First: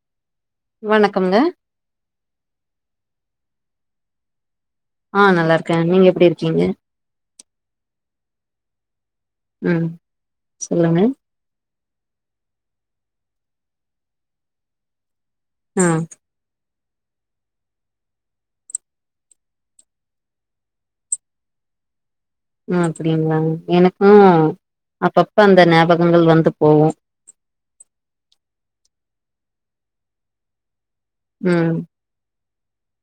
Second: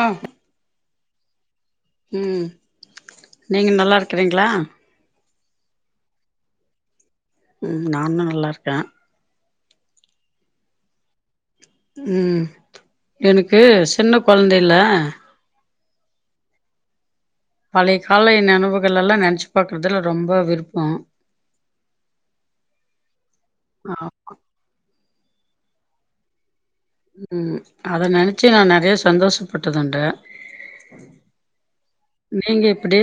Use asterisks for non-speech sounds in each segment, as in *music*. ஆ வணக்கம்ங்க ம் நீங்க நல்லா இருக்கிறீங்களா ஆ நல்லா இருக்கே நீங்க எப்டி இருக்கீங்க ம் நா இன்ன நல்லாயிருக்கே ம் சொல்லுங்க ம் எனக்கு சின்ன கொழந்தைல்ல ஆ பழைய கால நெனைவுகல்லா நெனச்சு பாக்குறதுல ரொம்ப விருப்போ ம் அப்டிங்களாங் ஆ எனக்கு அப்பப்ப அந்த ஞாபகங்கள் வந்து போவு ம் அத நெனைச்சு நா நெறைய சந்தோஷப்பட்டதுன்றே ம் நீங்க எப்டி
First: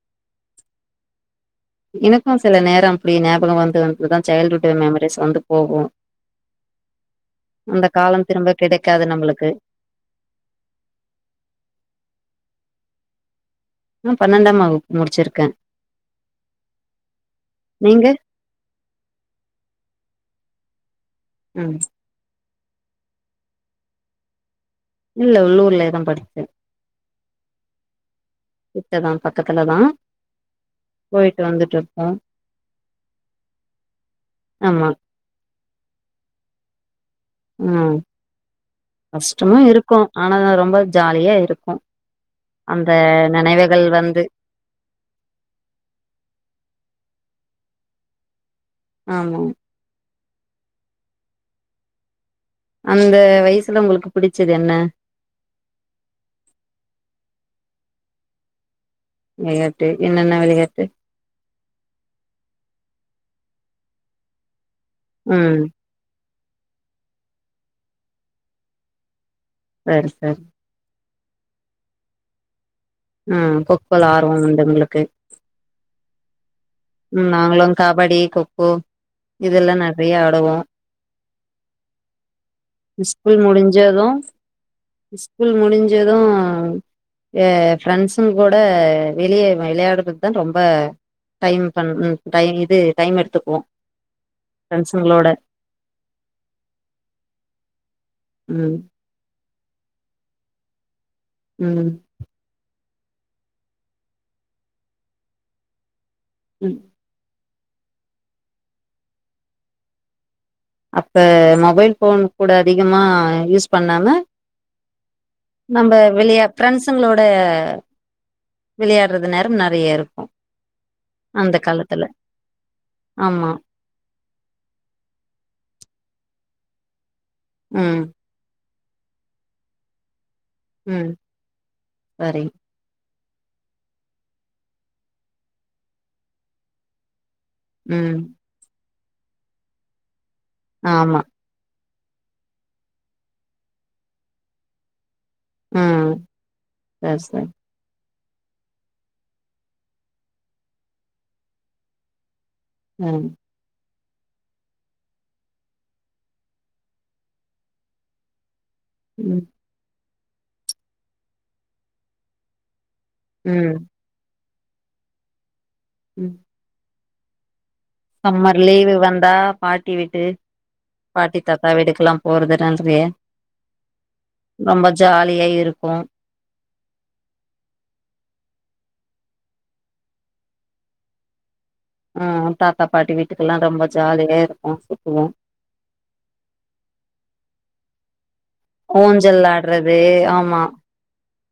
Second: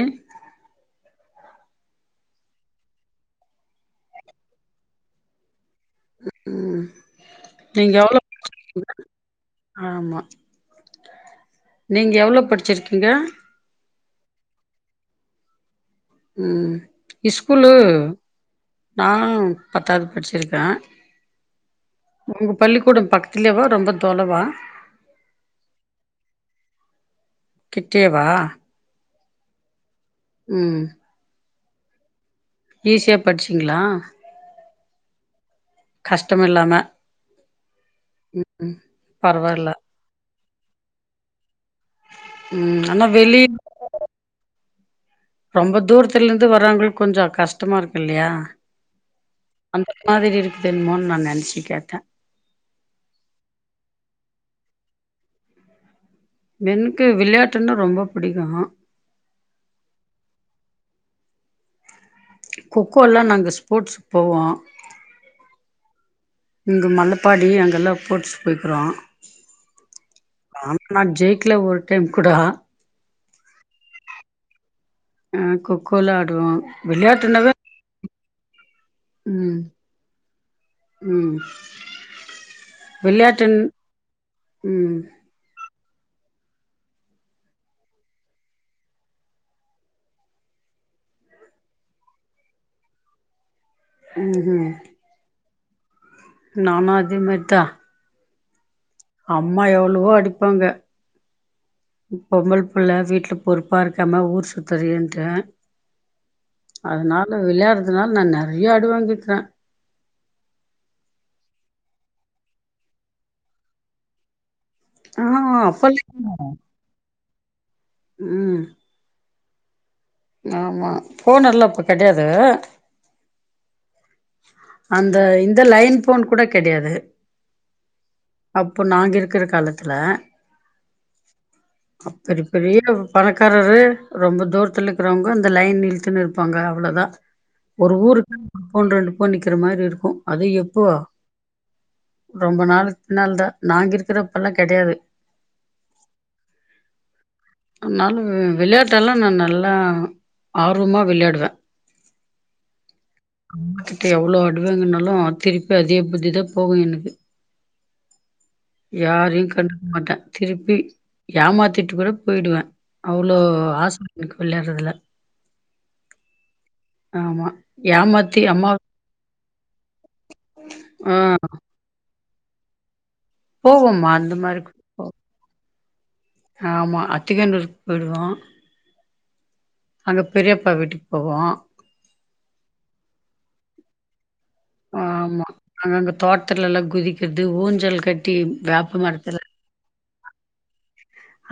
எனக்கு சில நேரோ அப்டி ஞாபகம் வந்து வந்துதா சைல்டுஹுட் மெமரிஸ் வந்து போகு ம் அந்த நீங்க எவ்ளோ காலம் திரும்ப கெடைக்காது நம்மளுக்கு ஆமா நீங்க எவ்ளோ படிச்சிருக்கீங்க ஆ பன்னெண்டாம் வகுப் முடிச்சிருக்கே ம் ஸ்கூலு நீங்க நானு பத்தாவது படிச்சிருக்கே ம் உங்க பள்ளிக்கூடோ பக்கத்துலேவா ரொம்ப தோலவா இல்ல உள்ளூர்லயே தா படிச்ச கிட்டேவா கிட்டதா பக்கத்துலதா ம் போயிட்டு வந்துட்டு இருப்போ ஈஸியா படிச்சிங்ளா ஆமா கஷ்டம் இல்லாம ம் ம் கஷ்டமு பரவால்ல இருக்கு ஆனா ரொம்ப ஜாலியா இருக்கு ம் அந்த ஆனா வெளிய நெனைவுகள் வந்து ரொம்ப தூரத்துல இருந்து வராவங்களுக்கு கொஞ்சோ கஷ்டமா இருக்கு இல்லையா ஆமாங்க அந்த மாதிரி இருக்குது எனமோன்னு நா நினைச்சு கேட்டே அந்த வயசுல உங்களுக்கு புடிச்சது என எனக்கு விளையாட்டுன்னா ரொம்ப பிடிக்கு மா விளையாட்டு என்னென்ன விளையாட்டு கொக்கோலா நாங்க ஸ்போர்ட்ஸுக்கு போவோ ம் இங்கே மலப்பாடி அங்கேல்லா போட்ஸ்சு போய்க்கிறோ சேரி சேரி ஆனா நா ஜெயிக்கல ஒரு டைம் கூட ஆ கொக்கோல ஆர்வோ உண்டு உங்களுக்கு ஆ கொக்கோல ஆடுவோ ம் விளையாட்டுனாவே நாங்களும் கபடி கொக்கோ ம் இதெல்லா நெறைய ஆடுவோ ம் ஸ்கூல் விளையாட்டுன் முடிஞ்சது ம் ஸ்கூல் முடிஞ்சது எ ஃப்ரெண்ட்ஸ்ங்க கூட வெளியே வெளையாட்றதுக்குதா ரொம்ப டைம் பண் ம் டைம் இது டைம் எடுத்துக்குவோ ம் ம் உங்களோட நானு அதே மாரிதா ம் அம்மா எவ்ளவோ அடிப்பாங்க ம் நீ பொம்பள புள்ள வீட்டுல பொறுப்பா இருக்காம ஊர் சுத்துரியேன்டு ம் அதனால விளையாடுறதுனால நா நெறைய அடி வாங்கிருக்கே அப்போ மொபைல் ஃபோன் கூட அதிகமாக யூஸ் பண்ணாம ஆ நம்ம வெளிய அப்பல்ல பிரரெண்ட்ஸுங்களோட ம் விளையாடுறது நேரம் நெறைய இருக்கு ஆமா ஃபோன் எல்லா அப்ப கிடையாது ஆமா அந்த இந்த லைன் ஃபோன்னு கூட கிடையாது ஆ அப்ப நாங்க இருக்கிற காலத்துல ம் அப்படி சரி பெரிய பணக்காரரு ரொம்ப தூரத்துல இருக்கிறவங்க அந்த லைன் இழுத்துன்னு இருப்பாங்க அவ்வளவுதா ஒரு ம் ஊருக்கு *unintelligible* போன் நிக்கிற மாரி இருக்கு அது எப்போ ஆமா ரொம்ப நாளுக்கு பின்னால தா நாங்க இருக்கிறப்பெல்லா கிடையாது ம் சேர சேரி அதனால விளையாட்டலா நா நல்லா ஆ ஆர்வமா விளையாடுவே ம் அவங்க கிட்ட எவ்வளவு அடுவாங்கன்னாலு திருப்பி அதே புத்திதா போகு எனக்கு ம் யாரையு கண்டுக்க மாட்டே திருப்பி ஏமாத்திட்டு கூட போயிடுவே அவ்ளோ ம் ஆச இருக்கு விளையாடுறதுல ம் ஆமா ஏமாத்தி சம்மர் அம்மா லீவு வந்தா பாட்டி வீட்டு ஆ பாட்டி தாத்தா வீட்டுக்கு எல்லா *unintelligible* போவமா அந்த மாரி கு ஜாலியா இருப்போ ஆமா அத்திக்கண்ணூருக்கு போயிடுவோ அங்க பெரியப்பா வீட்டுக்கு போவோ ஆஹம் தாத்தா பாட்டி வீட்டுக்கெல்லா ரொம்ப ஜாலியா இருக் ஆமா அங்க தோட்டத்ல எல்லா குதிக்கிறது ஊஞ்சல் கட்டி வி ஊஞ்சல் ஆடுறது ஆமா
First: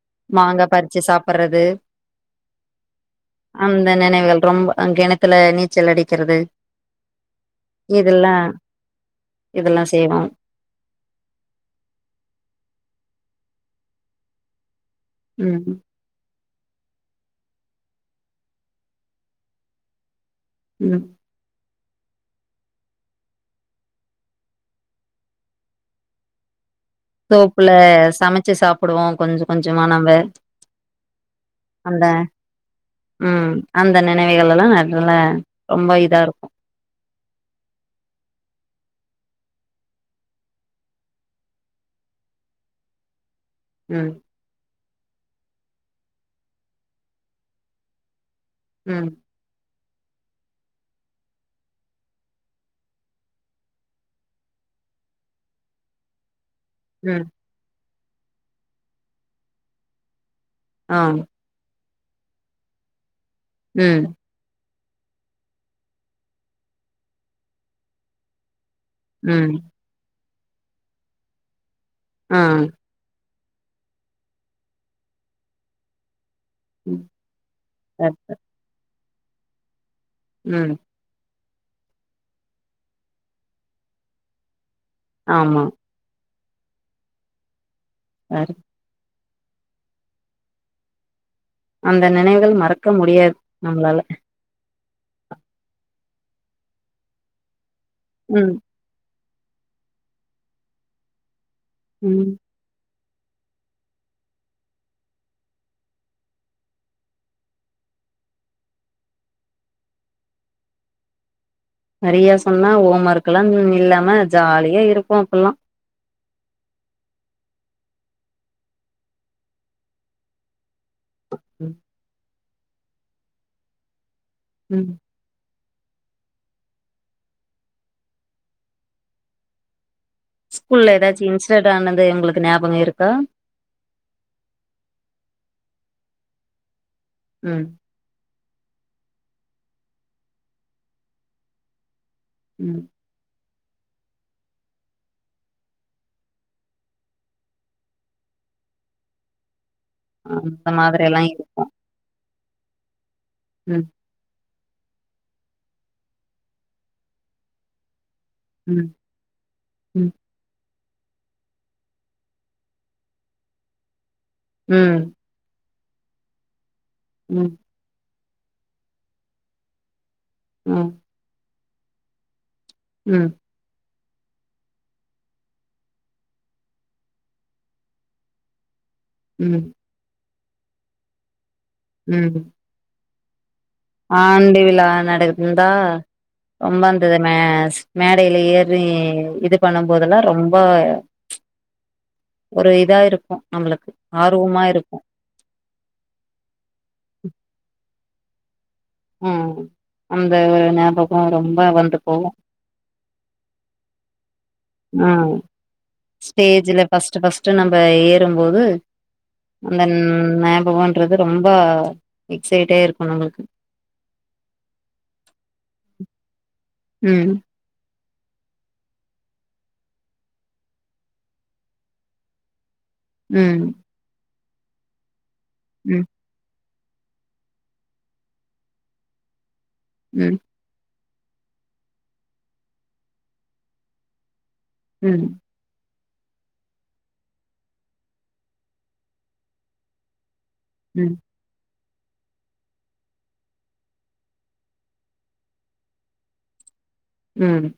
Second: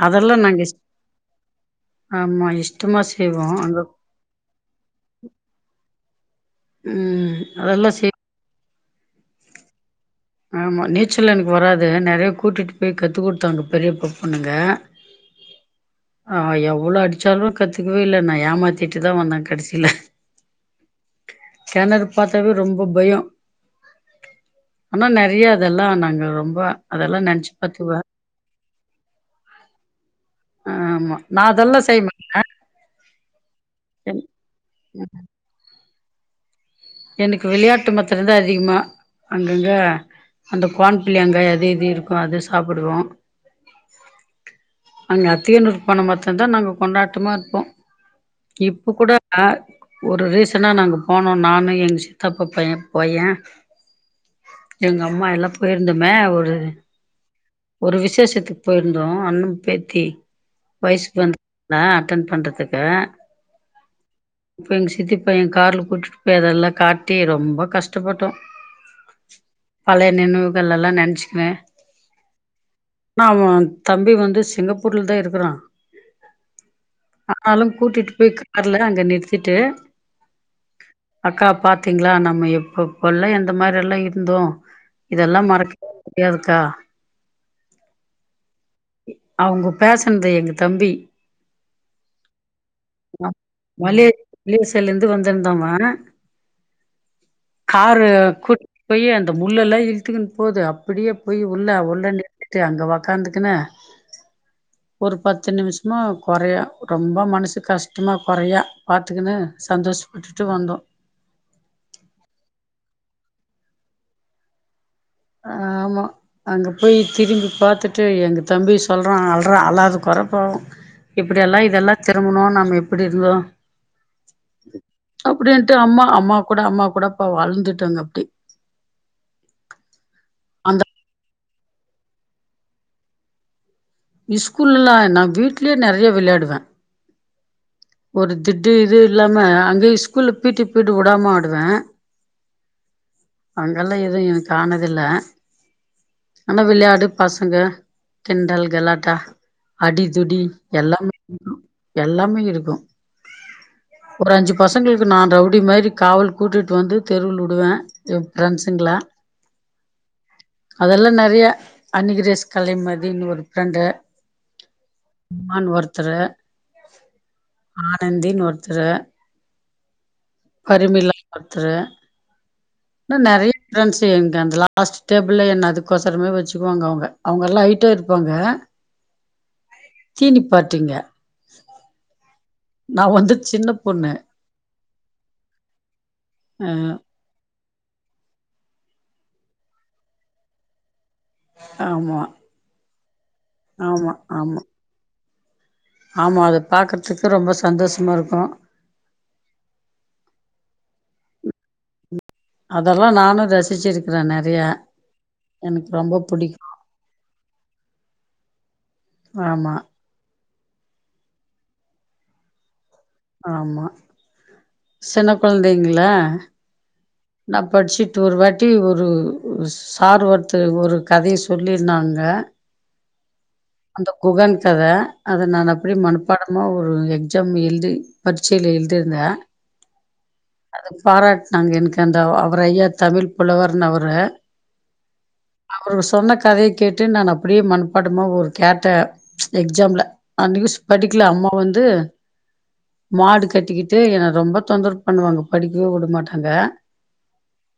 அதெல்லா நாங்க மாங்காய் இஷ் பறிச்சு சாப்பறது ஆமா இஷ்டமா செய்வோ அங்க அந்த நினைவுகள் ரொம்ப அ கிணத்துல நீச்சல் அடிக்கிறது ம் ரொம்ப இதெல்லா இதெல்லா செய்வோம் ஆமா நீச்சல் எனக்கு வராது நெறய கூட்டிட்டு போய் கற்றுக் கொடுத்தாங்க பெரிய ப பொண்ணுங்க ம் ஆ எவ்வளோ அடிச்சாலு கத்துக்கவே இல்ல நா ஏமாத்திட்டு தா வந்தே கடசில ம் கிணறு பாத்தாவே ரொம்ப பயம் ஆனா நிறைய அதெல்லா நாங்க ரொம்ப அதெல்லா நெனச்சு தோப்புல பாத்துக்குவே சமைச்சு சாப்பிடுவோ கொஞ்ச கொஞ்சமா நம்ம ஆ ஆமா நா அதெல்லா அந்த செய்வேன் ம் அந்த என் நினைவைகள் எல்லா நல ரொம்ப இதா இருக்கும் எனக்கு விளையாட்டு மாத்திரந்தாஅதிகமா அங்கங்க அந்த குவான் பிள்ளை அங்க அது இது இருக்கு அது சாப்பிடுவோ ம் அங்க அத்தியனூரு போன மட்டுதா நாங்க கொண்டாடமா இருப்போ இப்ப ம் கூடக ஒரு ரீசனா நாங்க போனோ நானு இப் எங்க சித்தப்ப பையா பையா எங்க அம்மா எல்லா போயிருந்தோமே ஒரு ம் ஒரு விசேஷத்துக்கு போயிருந்தோ அண்ண பேத்தி ஆ வயசுக்கு வந்த நா அட்டன் பண்றதுக்கு ம் அப்ப எங்க சித்திப்பைய கார்ல கூட்டிட்டு போய் அதெல்லா காட்டி ரொம்ப கஷ்டப்பட்டோ ம் பழைய நினைவுகள் எல்லா நினைச்சுக்குவே அ ஆமா தம்பி வந்து சிங்கப்பூர்ல தா இருக்றா ம் ஆனாலு கூட்டிட்டு சரி போய் சரி கார்ல அங்க நிறுத்திட்டு ம் அக்கா பாத்தீங்களா நம்ம எப்பப்பல்லா எந்த மாரி எல்லா இருந்தோ இதெல்லா ஆமா மறக் முடியாதுக்க ஆறு அவங்கோ பேசனது எங்க தம்பி அந்த நினைவுகள் மறக்க முடியாது நம்மளால யூ எஸ் லா இருந்து வந்திருந்தா அவ காரு ம் கூட்டிட்டு போய் அந்த முள்ள எல்லா இழுத்துக்குன்னு போது அப்டியே போய் உள்ள உள்ள ம் அங்க உக்காந்துக்குனு ஒரு பத்து நிமிஷமா கொறையா ரொம்ப மனசு கஷ்டமா கொறையா பாத்துக்குனு சந்தோஷ விட்டுட்டு வந்தோ நெறைய சொன்னா ஹோம் ஒர்க் கெல்லா இல்லாம ஜாலியா இருக்கூ ஆமா அங்க போய் திரும்பி பாத்துட்டு எங்க தம்பி சொல்றா அள்றா அலாது கொற பாவோ இப்டியெல்லா ம் இதெல்லா திரும்பணு நாம்ம எப்டி இருந்தோ ம் அப்டின்ட்டு அம்மா அம்மா கூட அம்மா கூட பாவோ அள்ந்துட்டாங்க அப்டி அந்த ஸ்கூல்ல எதாச்சு இன்ஸ்டென்ட் ஆனது உங்களுக்கு ஞாபக இருக்கா ஸ்கூல்லல்லா நா வீட்லே நெறைய விளையாடுவ ம் ஒரு திட்டு இது இல்லாம அங்கேயே ஸ்கூல்ல பீ டீ பிரியடு உடாம ஆடுவ ம் அங்கெல்லா எது எனக்கு ஆனது இல்ல ஆனா விளையாடு பசங்க கிண்டல் கலாட்டா அடி துடி அந்த மாதிரி எல்லாமே எல்லா இரு இருக்கு எல்லாமே இருக்கூ ம் ஒரு அஞ்சு பசங்களுக்கு நா ரவுடி மாரி காவல் கூட்டிட்டு வந்து தெருவுல உடுவ எ ம் ஃப்ரெண்ட்ஸ்ங்கள ம் அதெல்லா நெறையா அனிகிரேஸ் கலைமதின் ஒரு ஃப்ரெண்டு ம் மான் ஒருத்தரு ம் ஆனந்தின் ஒருத்தரு ம் பருமிலான்னு ஒருத்தரு இன்னு ம் நெறையா ஃப்ரெண்ட்ஸு எங்க அந்த லாஸ்ட் டேபிளில் என்ன அதுக்கோசரமே வச்சுக்குவாங்க அவுங்க அவுங்கல்லா ஐட்டா இருப்பாங்க ம் தீனி பார்த்தீங்க ம் நா வந்து சின்ன பொண்ணு ஆண்டுவிழா நடக்குது இந்தா அ ரொம்ப அந்த மே ஸ் மேடைல ஏறி இது பண்ணும்போதெல்லா ரொம்ப ஆமா ஒரு இதா இருக்கு நம்மளுக்கு ஆமா ஆமா ஆர்வமா இருக்கு ஆமா அது பாக்கறதுக்கு ரொம்ப சந்தோஷமா இருக்கு ம் அந்த ஒரு ஞாபக ரொம்ப வந்து போகு அதெல்லா நானு ரசிச்சிருக்குற நெறயா ம் ஸ்டேஜ்ல ஃபர்ஸ்ட் ஃபர்ஸ்ட் நம்ம ஏறு போது ஆமா அந்த ஞாபகன்றது ரொம்ப எக்சைட்டா இருக்கு நமக்கு ஆமா சின்ன கொழந்தைங்களா ம் நா படிச்சிட்டு ஒரு வாட்டி ஒருஸ் சார் ஒருத்தர் ஒரு கதய சொல்லிருந்தாங்க ம் அந்த குகன் கத அத நா அப்டியே ம் மனப் பாடமாக ஒரு எக்ஸாம் எழுதி பரீட்சைல எழுதிருந்த ம் அது பாராட்னாங்க எனக்கு அந்த அவர் ஐயா தமிழ் புலவர்ன்னு அவரு ம் அவரு சொன்ன கதய கேட்டு நா அப்டியே மனபாடமா ஒரு கேட்ட எக்ஸாம்ல அன் நியூஸ் ம் படிக்கல அம்மா வந்து மாடு கட்டிக்கிட்டு என ரொம்ப தொந்தரவு பண்ணுவாங்க படிக்கவே உட மாட்டாங்க ம்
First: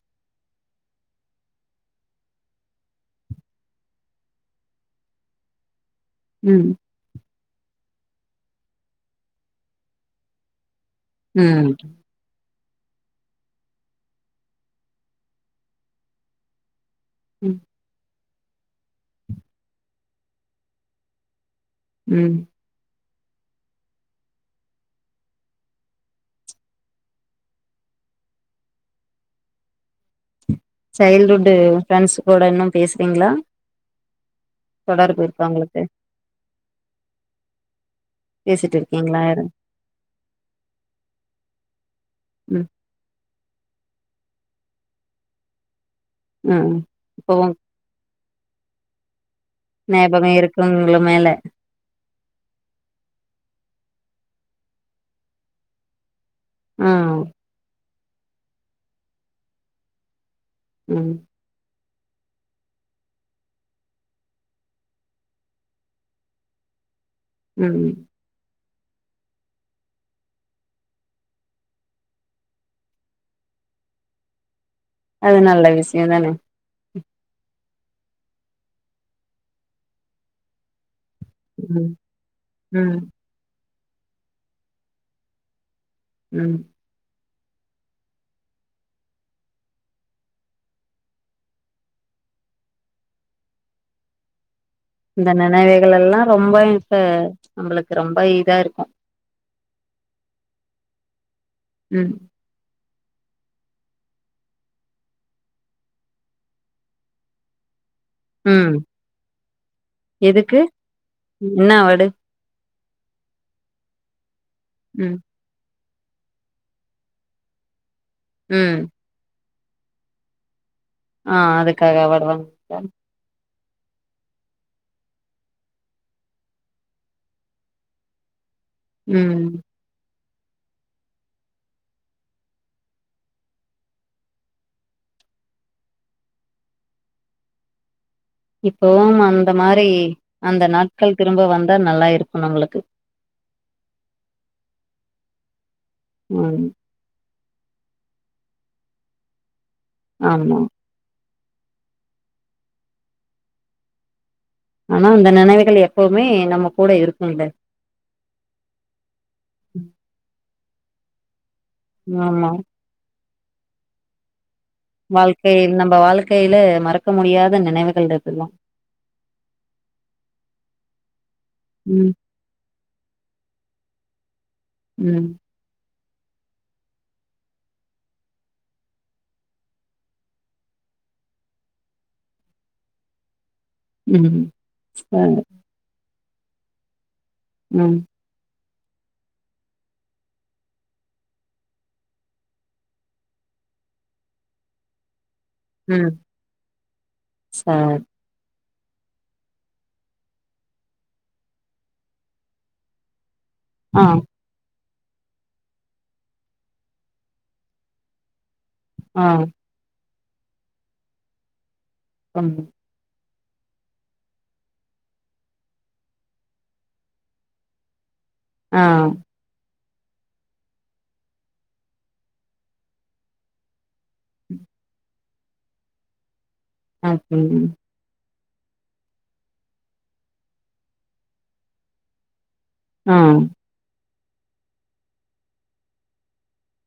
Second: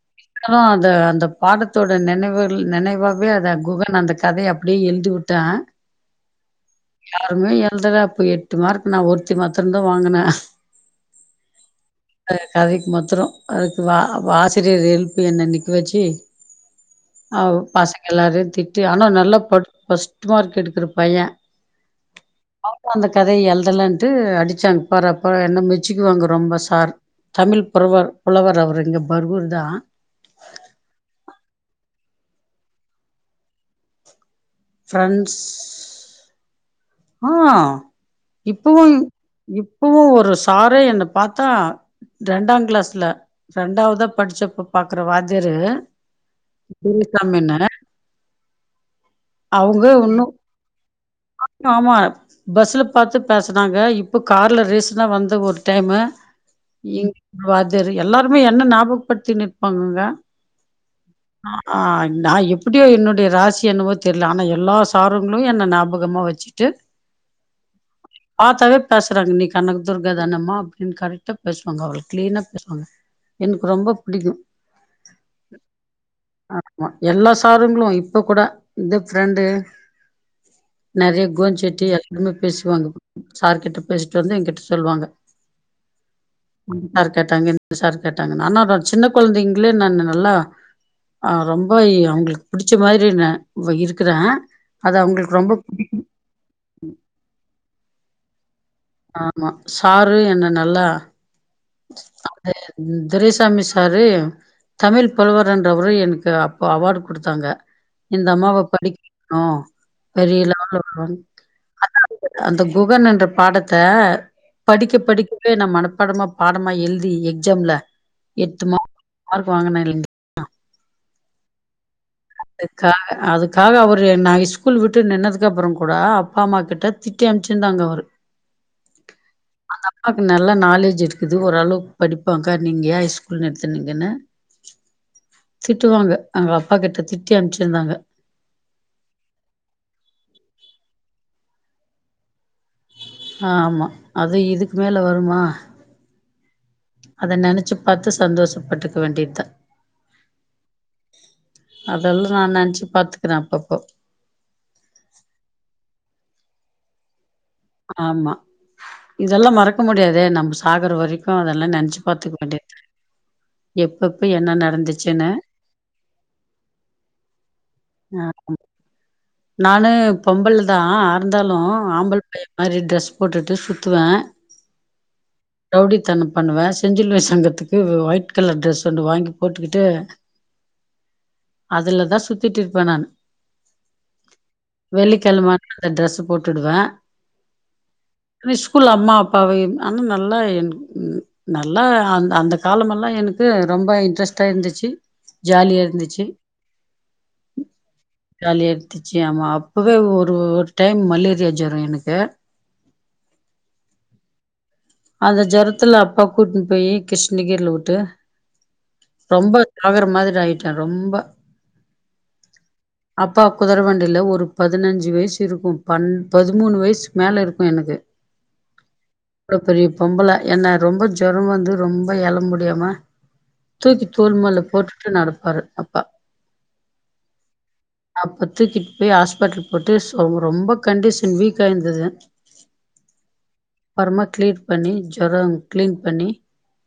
அது அந்த பாடத்தோட நினைவு நினைவாவே அ குகன் அந்த கதய அப்டியே எழுதிவுட்ட ம் யாருமே எழுதல அப்ப எட்டு மார்க்கு நா ஒருத்தி மாத்திர தா வாங்குன ம் அ கதைக்கு மத்திர அ வா வாசிரியர் எழுப்பி என்ன நிக்க வச்சு ம் அவ் பசங்க எல்லாரையு திட்டி ஆனா நல்லா படு ஃபர்ஸ்ட் மார்க் எடுக்குற பைய ம் அ அந்த கதைய எழுதலன்ட்டு அடிச்சாங்க பறப்பற என்ன மெச்சுக்குவாங்க ரொம்ப சாரு தமிழ் புறவர் புலவர் அவரு இங்க பர்வூர் தா சைல்டு்ஹுட் ஃப்ரெண்ட்ஸ் கூட இன்னு பேசுறீங்ளா தொடர்பு ஃப்ரெண்ட்ஸ் இருக்கா உங்களுக்கு ஆ பேசிட்டு இப்பவு இருக்கீங்களா யாரு இப்பவு ஒரு சாரே என்ன பாத்தா ரெண்டா ம் கிளாஸ்ல ரெண்டாவதா படிச்சப்ப பாக்குற வாத்தியாரு ம் பில் கம் இப்பவு என்ன அவங்க ஒன்னு ஞாபகோ இருக்கு உங்கள மேல ஆமா பஸ்ல பாத்து பேசுனாங்க இப்போ கார்ல ரீசண்டா வந்த ஒரு டைமு இங் ம் வத்தியாரு எல்லாருமே என்ன ஞாபகப்படுத்தின் இருபாங்கங்க ம் ஆ நா எப்படியோ என்னுடைய ராசி அனுபத்து தெரில ஆனா எல்லா சாறுங்களு என்ன ஞாபகமா வச்சுட்டு ம் பாத்தாவே பேசுறாங்க நீ கனக்கு துர்கா தானமா அப்டின்னு கரட்டா பேசுவாங்க அவளோ கிளீனா பேசுவாங்க எனக்கு ரொம்ப பிடிக்கு அது நல்ல விஷயோ தானே எல்லா சாருங்களு இப்ப கூட இந்த பிரெண்டு நெறைய *unintelligible* சட்டி ம் எல்லாருமே பேசுவாங்க ம் சார் கிட்ட பேசிட்டு வந்து எங்கிட்ட சொல்லுவாங்க ம் சார் கேட்டாங்க இந்த சார் கேட்டாங்கண்ணு ஆனா சின்ன கொழந்தைங்களே நானு நல்லா ஆ ரொம்ப அவங்களுக்கு இ புடிச்ச மாரி நா இருக்கற இந்த நெனைவைகள் எல்லா ரொம்ப இப்ப நம்மளுக்கு ரொம்ப இதா இருக்கு ஆமா சாரு என்ன நல்லா ம் பெரியசாமி சாரு தமிழ் புலவரன்றவரு எனக்கு அப்போ அவார்டு கொடுத்தாங்க இந்த அம்மாவ ம் படிக்க வைக்னு பெரிய எதுக்கு லெவல்ல வரு என்ன அவார்டு அந்த குகன்னுன்ற பாடத்த படிக்க ம் படிக்கவே நா மனப்பாடமா பாடமா எழுதி எக்ஸாம்ல எட்டு ம் மார்க மார்க் வாங்கின இல்லைங்களா ஆ அதுக்காக வருவாங் அதுக்காக அவரு நா ஷ்ஸ்கூல் விட்டு நின்னதுக்கு அப்புறோ கூட அப்பா அம்மா கிட்ட திட்டி அனுமிச்சுருந்தாங்க அவரு ம் அந்த அப்பாவுக்கு நல்லா நாலேஜ் இருக் இது ஓரளவு படிப்பாங்கா நீங்க ஏன் ஷ்ஸ்கூல் நிறுத்துனிங்கன்னு திட்டுவாங்க அங்க அப்பா கிட்ட திட்டி அனுப்பச்சுறுந்தாங்க இப்பவும் அந்த மாரி அந்த நாட்கள் திரும்ப வந்தா நல்லா இருக்கும் நம்மளுக்கு ஆமா அது இதுக்கு மேல வருமா ம் அத நெனைச்சு பாத்து சந்தோஷப்பட்டுக்க வேண்டியதா ஆமா அதெல்லா நா நெனச்சி பாத்துக்குறே அப்பப்போ ஆனா அந்த நெனைவுகள் எப்பவுமே நம்ம கூட இருக்கும்ல ஆமா இதெல்லா மறக்க முடியாதே நம்ம சாகற வரைக்கு அதெல்லா நெனச்சு பாத்துக்க ஆமா வேண்டியது எப்பப்ப என்னன்ன நடந்துச்சு வாழ்க்கை நம்ம வாழ்க்கையில மறக்க முடியாத நெனைவுகள் இதுல்லா ஆமா நானு பொம்பல்ல தா ஆ இருந்தாலு ம் ஆம்பல் பைய மாரி ட்ரெஸ் போட்டுட்டு சுத்துவே ம் ரவுடித்தன்னோ பண்ணுவே செஞ்சிலுவை சங்கத்துக்கு ஒயிட் கலர் ட்ரெஸ் ஒன்று வாங்கி போட்டுக்கிட்டு அதுல தா சுத்திட்டு இருப்பே நானு ம் சரி வெள்ளிக்கிழம ஆனா அந்த ட்ரெஸ்சு போட்டுவே ம் ஸ்கூல்ல அம்மா அப்பாவயும் ஆனா நல்லா என் நல்லா அந்த அந்த காலமெல்லா எனக்கு ரொம்ப இன்ட்ரெஸ்டா இருந்துச்சு ஜாலியா ம் இருந்துச்சு சரி ஜாலியா துச்சு ஆமா அப்போவே ஒரு டைம் மலேரியா ஜொரோம் எனக்கு அ அந்த ஜொரத்தில அப்பா கூட்டினுட்டு போய் கிருஷ்ணகிரியில விட்டு ஆ ரொம்ப *unintelligible* மாதிரி ஆயிட்டா ரொம்ப *unintelligible* அப்பா குதிரவண்டியில ஒரு பதினஞ்சு வயசு இருக்கும் பன் பதிமூணு வயசுக்கு மேல இருக்கும் எனக்கு அ இவ்ளோ பெரிய பொம்பள ஏன்னா ரொம்ப ஜொரம் வந்து ரொம்ப எழ முடியாம தூக்கி தோள் மேல போட்டுட்டு நடப்பாரு அப் அ செரி அப்ப தூக்கிட்டு போய் ஹாஸ்பிட்டல போட்டுசோ ரொம்ப கண்டிஷன் வீக் ஆயிருந்தது ம் அப்பறமா கிளீர் பண்ணி ஜொரம் கிளீன் பண்ணி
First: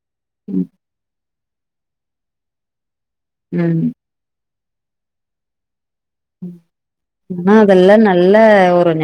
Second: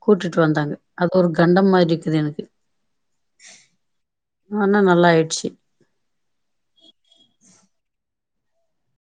கூட்டிட்டு ம் வந்தாங்க அது ஒரு கண்டம் மாதிரி இருக்குது எனக்கு ம் ஆனா நல்லா ஆயிடுச்சு ன்னா அதெல்லா நல்ல ஊருன்னா